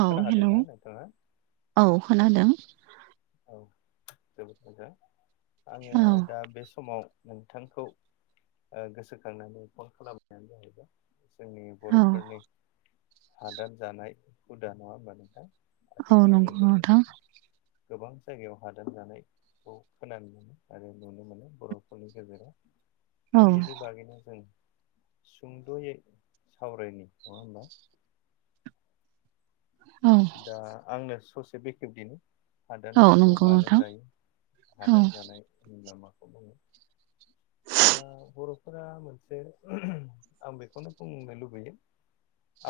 औ हेल' खोनाहादोंना नोंथाङा औ खोनादों। औ जोबोद मोजां आङो औ दा बे समाव नोंथांखौ ओ गोसोखांनानै फन खालामनायानो जाहैबाय जोंनि औ बर'फोरनि हादर जानाय हुदा नङा होनबा नोंथां। औ नंगौ आथिखालावबो जों नोंथां गोबां जायगायाव हादान जानाय। खौ खोनानो मोनो आरो नुनो मोनो बर'फोरनि गेजेराव दा औ बेनि बागैनो जों सुंद'यै सावरायनि नङा होमबा औ दा आंनो ससे बेखेबदिनि औ हादानखौ नंगौ मानो नोंथां जायो? औ हादान जानाय होनबा माखौ बुङो? दा बर'फोरा मोनसे आं बेखौनो बुंनो लुबैयो।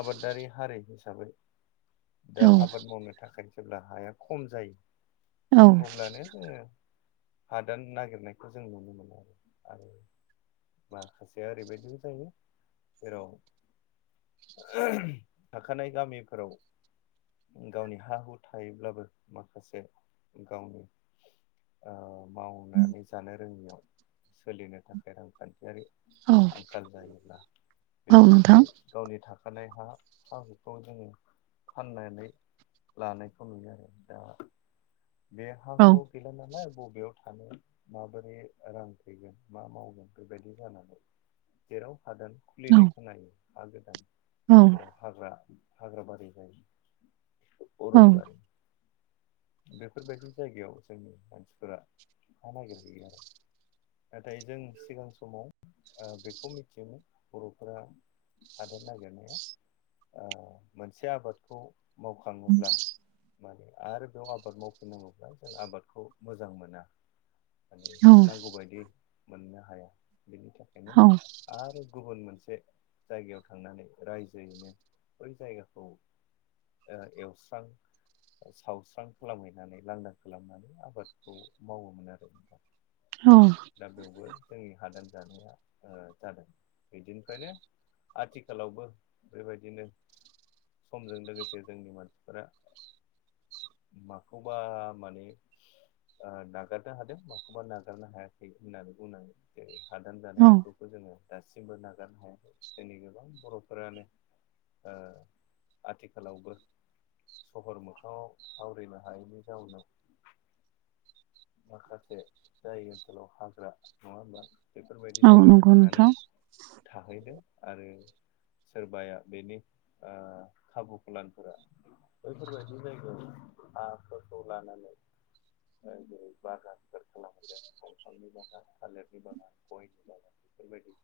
आबादारि हारि हिसाबै दा औ आबाद मावनो थाखाय जेब्ला हाया खम जायो। औ अब्लानो जोङो हादान नागिरनायखौ जों नुनो मोनो आरो माखासेया ओरैबायदिबो जायो। जेराव थाखानाय गामिफोराव गावनि हा हु थायोब्लाबो माखासे गावनि ओ मावनानै जानो रोङियाव सोलिनो थाखाय रांखान्थियारि औ आंखाल जायोब्ला औ बेनि नोंथां थाखाय गावनि थाखानाय हा हा हुखौ जोङो फाननानै लानायखौ नुयो। आरो दा बे हा औ हुआव गैला नालाय बबेयाव थानो। माबोरै रां फैगोन? मा मावगोन बेबायदि जानानै जेराव हादान औ खुलिनाय खोनायो हा गोदान औ जेराव हाग्रा हाग्राबारि जायो। बे औ अरनबारि बेफोरबायदि जायगायाव जोंनि मानसिफोरा हा नागिरहैयो आरो नाथाय जों सिगां समाव बेखौ ओ मिथियोमोन बर'फोरा थादेर नागिरनाया ओ मोनसे आबादखौ मावखाङोब्ला माने आरो बेयाव आबाद मावफिननांगौब्ला जों आबादखौ मोजां मोना माने औ नांगौबायदियै मोननो हाया। बेनि थाखायनो औ आरो गुबुन मोनसे जायगायाव थांनानै रायजोयैनो बै जायगाखौ ओ एवस्रां सावस्रां खालामहैनानै लांदां खालामनानै आबादखौ मावोमोन आरो दा ह' दा बेवबो जोंनि हादान जानाया ओ जादों। बिदिनिफ्रायनो आथिखालावबो बेबायदिनो समजों लोगोसे जोंनि मानसिफोरा माखौबा माने ओ नागारनो हादों माखौबा नागारनो हायाखै। होननानै बुंनानै हादान जानाय आखुखौ जोङो दासिमबो नागारनो हायाखै जोंनि गोबां बर'फोरानो ओ आथिखालावबो सहर मोखाङाव थावरिनो हायैनि जाउनाव माखासे जाय ओनसोलाव हाग्रा नङा होमबा? बेफोरबायदि औ जायगायाव नंगौ थांनानै नोंथां थाहैदो आरो। सोरबाया बेनि ओ खाबुखौलानफोरा बैफोरबायदि जायगायाव हाफोरखौ लानानै ओ जेरै बागानफोर खालामगोन। दंफांनि बागान, थालिरनि बागान, गयनि बागान बेफोरबायदि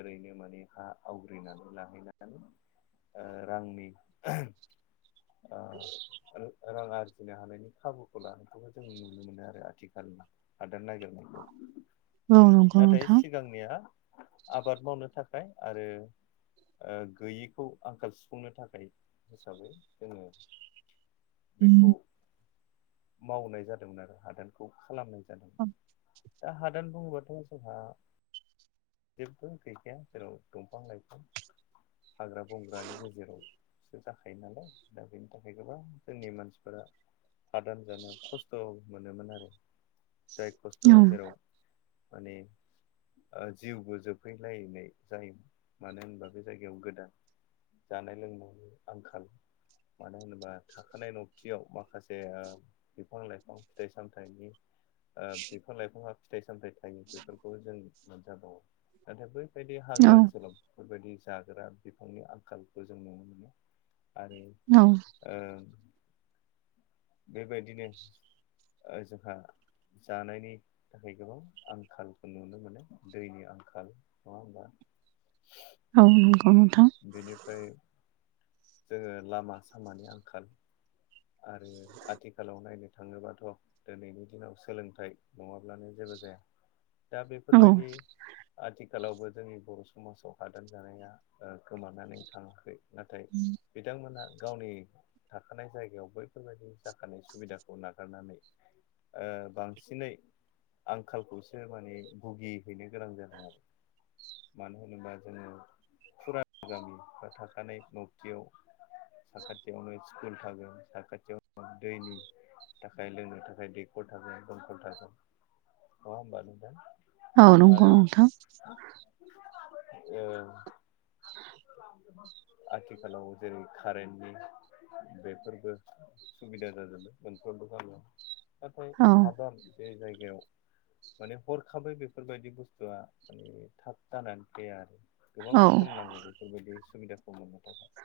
ओरैनो माने हा आवग्रिनानै लाहैनानै ओ रांनि ओ रां आरजिनो हानायनि खाबुखौ लानायखौबो जों नुनो मोनो आरो। आथिखालाव हादान नागिरनायखौ औ नंगौ नाथाय नोंथां सि सिगांनिया आबाद मावनो थाखाय आरो ओ गैयिखौ आंखाल सुफुंनो थाखाय हिसाबै जोङो बेखौ मावनाय जादोंमोन आरो हादानखौ खालामनाय दा हादान बुङोबाथ' जोंहा जेबबो गैखाया जेराव दंफां-लाइफां हाग्रा-बंग्रानि गेजेराव जाखायो नालाय दा बेनि थाखाय गोबां जोंनि मानसिफोरा हादान जानो खस्थ' मोनोमोन आरो जाय औ औ खस्थ'आ जेराव माने ओ जिउबो जोबहैलायनाय जायोमोन मानो होनबा बे जायगायाव गोदान जानाय-लोंनायनि आंखाल मानो होनोबा थाखानाय नबथियाव माखासे ओ बिफां-लाइफां फिथाइ-साम थाइनि ओ बिफां-लाइफाङा फिथाइ-सामथाइ थायो बेफोरखौ जों मोनजा बावो, नाथाय बै फोरबायदि हाग्रा औ ओनसोलाव बेफोरबायदि जाग्रा बिफांनि आंखालखौ जों नुनो मोनो आरो औ ओ बेबायदिनो ओ जोंहा जानायनि थाखाय गोबां आंखालखौ नुनो मोनो दैनि आंखाल नङा होमबा? औ नंगौ नोंथां बेनिफ्राय जोङो लामा-सामानि आंखाल आरो आथिखालाव नायनो थाङोबाथ' दोनैनि दिनाव सोलोंथाइ नङाब्लानो जेबो जाया दा औ बेफोरबायदि आथिखालावबो जोंनि बर' समाजाव हादान जानाया ओ गोमानानै थाङाखै नाथाय बिथांमोनहा गावनि थाखानाय जाय जायगायाव बैफोरबायदि जाखानाय सुबिदाखौ नागारनानै ओ बांसिनै आंखालखौसो माने भुगि हैनो गोनां जानाय आरो मानो होनोबा जोङो फुराना गामि बा थाखानाय न'बथियाव साखाथियावनो स्कुल थागोन साखाथियाव दैनि थाखाय लोंनो थाखाय दैख'र थागोन, दमख'ल थागोन नङा होमबा नोंथां? औ नंगौ आरो नोंथां ओ आथिखालाव जेरै खारेन्टनि बेफोरबो सुबिदा जाजोबबाय मोनफ्रोमबो गामियाव नाथाय औ हादान बे जायगायाव माने हरखाबै बेफोरबायदि बुस्थुआ माने थाब जानानै फैया आरो औ गोबाव सम नांगौ बेफोरबायदि सुबिदाखौ मोननो थाखाय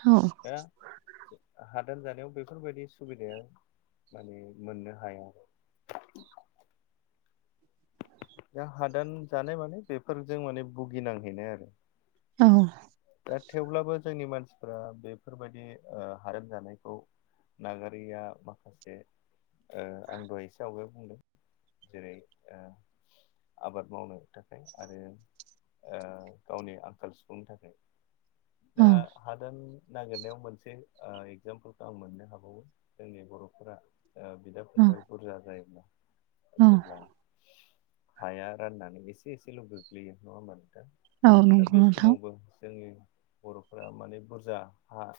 हौ हो हादान जानायाव बैफोरबायदि सुबिदाया माने मोननो हाया आरो दा हादान जानाय माने बेफोरजों माने भुगिनांहैनाय आरो औ दा थेवब्लाबो जोंनि मानसिफोरा बेफोरबायदि ओ हादान जानायखौ नागारिया माखासे ओ आं दहाय इसे आवगायाव बुंदों जेरै ओ आबाद मावनो थाखाय आरो ओ गावनि आंखाल सफुंनो थाखाय दा हादान नागिरनायाव मोनसे एगजामपोलखौ आं मोननो हाबावो जोंनि बर'फोरा बिदा फंबाय बुरजा जायोब्ला औ जेब्ला हाया राननानै एसे एसेल' गोग्लैयो नङा होमबानो दा औ दा नंगौ बे नोंथां समावबो जोंनि बर'फोरा माने बुरजा हा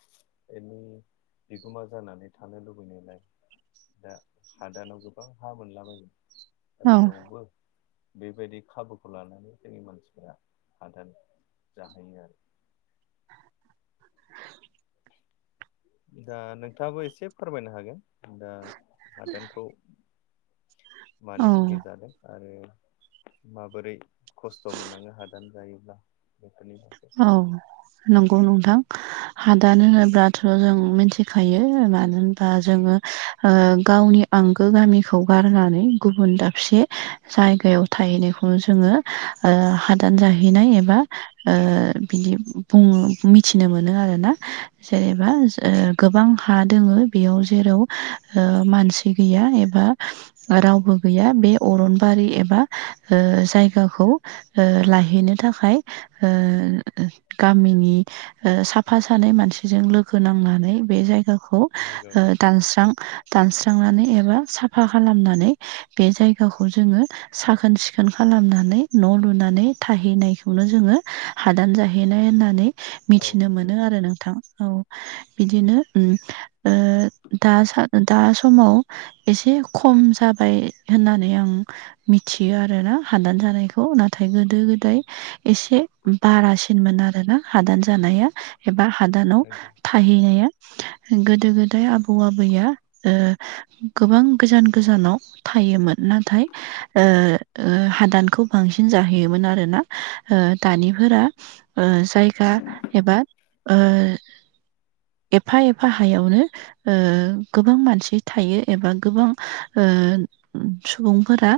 एनि बिगोमा जानानै थानो लुबैनायलाय दा हादानाव गोबां हा मोनला बायो दा औ बेयावबो बेबायदि खाबुखौ लानानै जोंनि मानसिफ हादान जाहोयो आरो दा नोंथाङाबो एसे फोरमायनो हागोन दा हादानखौ मानि औ थाखाय जादों आरो माबोरै खस्थ' मोननङो हादान जायोब्ला बेफोरनि थाखाय औ नंगौ नोंथां हादान होनोब्लाथ' जों मिथिखायो मानो होनबा जोङो गावनि आंगो गामिखौ गारनानै गुबुन दाबसे जायगायाव थाहैनायखौ जोङो हादान जाहैनाय एबा बिदि बुङो मिथिनो मोनो आरोना जेनेबा गोबां हा दोङो बेयाव जेराव मानसि गैया एबा औ रावबो गैया बे अरनबारि एबा जायगाखौ लाायहैनो थाखाय गामिनि साफा सानै मानसिजों लोगो नांनानै बे जायगाखौ नंगौ दानस्रां दानस्रांनानै एबा साफा खालामनानै बे जायगाखौ जोङो साखोन सिखोन खालामनानै न' लुनानै थाहैनायखौनो जोङो हादान जाहैनाय होननानै औ मिथिनो नंगौ मोनो आरो नोंथां औ बिदिनो दा समाव एसे खम जाबाय होननानै आं मिथियो आरोना हादान जानायखौ नाथाय गोदो गोदो गोदाय एसे बारासिनमोन आरो ना हादान जानाया एबा हादानाव नंगौ थाहैनाया गोदो गोदाय आबौ आबैया गोबां गोजान गोजानाव थायोमोन नाथाय हादानखौ बांसिन जाहोयोमोन आरोना दानिफोरा जायगा एबा एफा एफा हायावनो गोबां मानसि थायो एबा गोबां सुबुंफोरा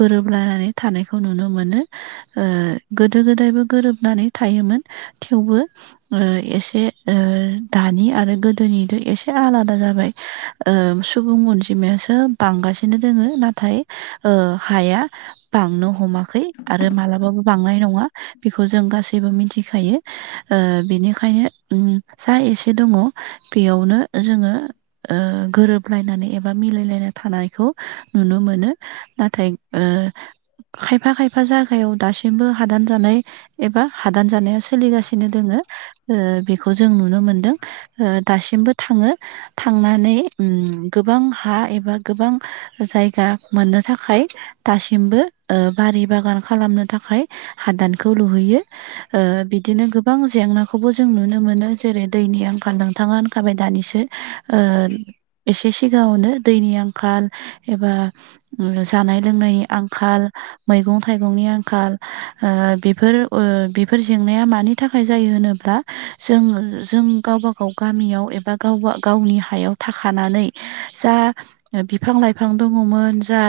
गोरोबलायनानै थानायखौ नुनो मोनो गोदो गोदायबो गोरोबनानै थायोमोन थेवबो एसे दानि आरो गोदोनिथ' एसे आलादा जाबाय सुबुं अनजिमायासो बांगासिनो दोङो नाथाय हाया बांनो हमाखै आरो मालाबाबो बांनाय नङा बेखौ जों गासैबो मिथिखायो बेनिखायनो जा एसे दङ बेयावनो जोङो गोरोबलायनानै एबा मिलायलायना थानायखौ नुनो मोनो नाथाय खायफा खायफा जायगायाव दासिमबो हादान एबा हादान जानाया सोलिगासिनो दंङो बेखौ जों नुनो मोनदों दासिमबो थांङो थांनानै उम गोबां हा एबा गोबां जायगा मोननो थाखाय दासिमबो बारि बागान खालामनो थाखाय हादानखौ लुहैयो बिदिनो गोबां जेंनाखौबो जों नुनो मोनो जेरै दैनि आंखाल नोंथांङा होनखाबाय दानिसो एसे सिगांङावनो दैनि आंखाल एबा जानाय लोंनायनि आंखाल मैगं थाइगंनि आंखाल बेफोर बेफोर जेंनाया मानि थाखाय जायो होनोब्ला जों जों गाव गााव गामियाव एबा गावा गावनि हायाव थाखानानै जा बिफां लाइफां दंङोमोन जा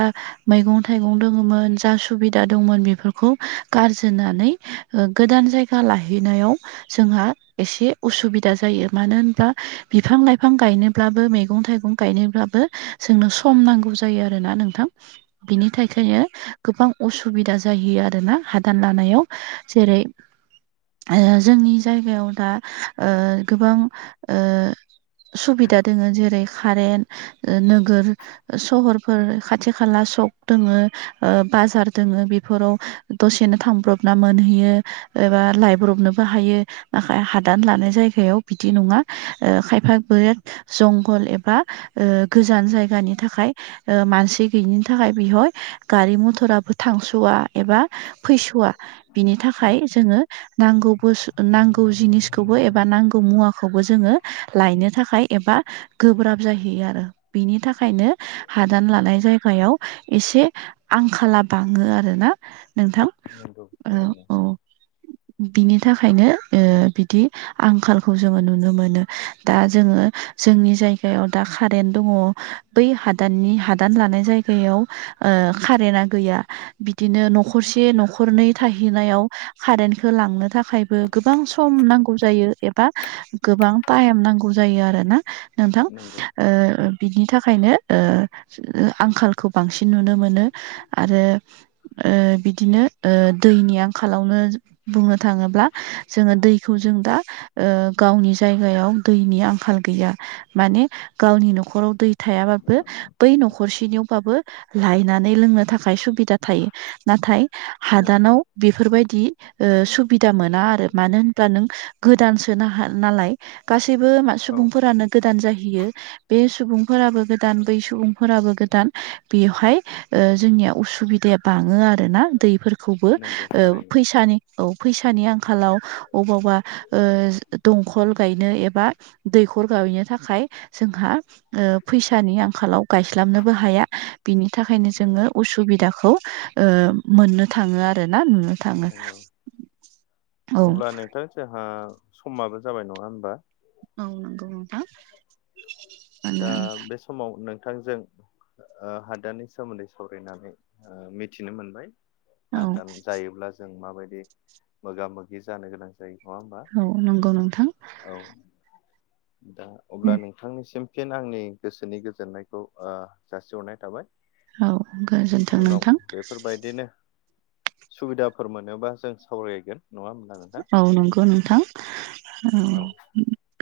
मैगं थाइगं दोङोमोन जा सुबिदा दंमोन बेफोरखौ गारजानै ओ गोदान जायगा लाहैनायाव जोंहा एसे उसुबिदा जायो मानो होनबा बिफां लाइफां गायनोब्लाबो मैगं थाइगं गायनोब्लाबो जोंनो सम नांगौ जायो आरोना नोंथां बिनि थाखायनो गोबां असुबिदा जायो आरोना हादान लानायाव जेरै ओ जोंनि जायगायाव दा ओ गोबां ओ सुबिदा दोंङो जेरै कारेन्ट नोगोर सहरफोर खाथि खाला सक दोंङो ओ बाजार दंङो बेफोराव दसेनो थांब्रबना मोनहैयो एबा लायब्रबनोबो हायो नाथाय हादान लानाय जायगायाव बिदि नंङा ओ खायफा जंगल एबा ओ गोजान जायगानि थाखाय ओ मानसि गैयिनि थाखाय बिहय गारि मथराबो थांस'वा एबा फैस'वा बिनि थाखाय जोङो नांगौ बस नांगौ जिनिसखौबो एबा नांगौ मुवाखौबो जोंङो लायनो थाखाय एबा गोब्राब जाहैयो आरो बिनि थाखायनो हादान लानाय जायगायाव एसे आंखाला बांङो आरोना नोंथां नंगौ औ थारैनो औ बिनि थाखायनो ओ बिदि आंखालखौ जोंङो नुनो मोनो दा जोंङो जोंनि जायगायाव दा कारेन्ट दंङ बै हादाननि हादान लानाय जायगायाव ओ कारेन्टा गैया बिदिनो न'खर न'खरसे न'खरनै थाहैनायाव कारेन्टखौ लांनो थाखायबो गोबां सम नांगौ जायो एबा गोबां [unintelligible] नांगौ जायो आर ना नोंथां नंगौ ओ बिनि थाखायनो ओ आंखालखौ बांसिन नुनो मोनो आरो ओ बिदिनो ओ दैनि आंखालावनो बुंनो थांङोब्ला जोंङो दैखौ जों दा ओ गावनि जायगायाव दैनि आंखाल गैया माने गावनि न'खराव दै थायाबाबो बै न'खरसेनियावबाबो लायनानै लोंनो थाखाय सुबिदा थायो नाथाय उम हादानाव बेफोरबायदि ओ सुबिदा मोना आरो मानो होन नों गोदानसोनो हा नालाय गासैबो औ सुबुंफोरानो गोदान जाहैयो बे सुबुंफोराबो गोदान बै सुबुंफोराबो गोदान बेवहाय ओ जोंनिया उसुबिदाया बाङो आर ना दैफोरखौबो नंगौ ओ थारैनो फैसानि औ फैसानि आंखालाव अबावबा ओ दंखल गायनो एबा दैखर गायहैनो थाखाय जोंहा फैसानि ओ आंखालाव गायस्लाबनोबो हाया बिनि थाखायनो जोङो नंगौ उसुबिदाखौ ओ मोननो थाङो आर नुनो थाङो नंगौ औ अब्ला नोंथोर जोंहा समाबो जाबाय नङा होमबा औ नंगौ नोंथां मानो दा बे समाव नोंथांजों ओ हादाननि सोमोन्दै सावरायनानै ओ मिथिनो मोनबाय औ हादान जायोब्ला जों माबायदि मोगा मोगि जानो गोनां जायो नङा होमबा औ नंगौ नोंथां औ दा अब्ला नोंथांनिसिम फिन आंनि गोसोनि गोजोननायखौ ओ जासिहरनाय थाबाय औ गोजोन्थों उनाव नोंथां बेफोरबायदिनो सुबिदाफोर मोनोबा जों सावरायगोन नङा [unintelligible] औ नंगौ नोंथां औ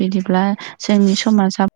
बिदिब्ला जोंनि बिदिब्ला समाजा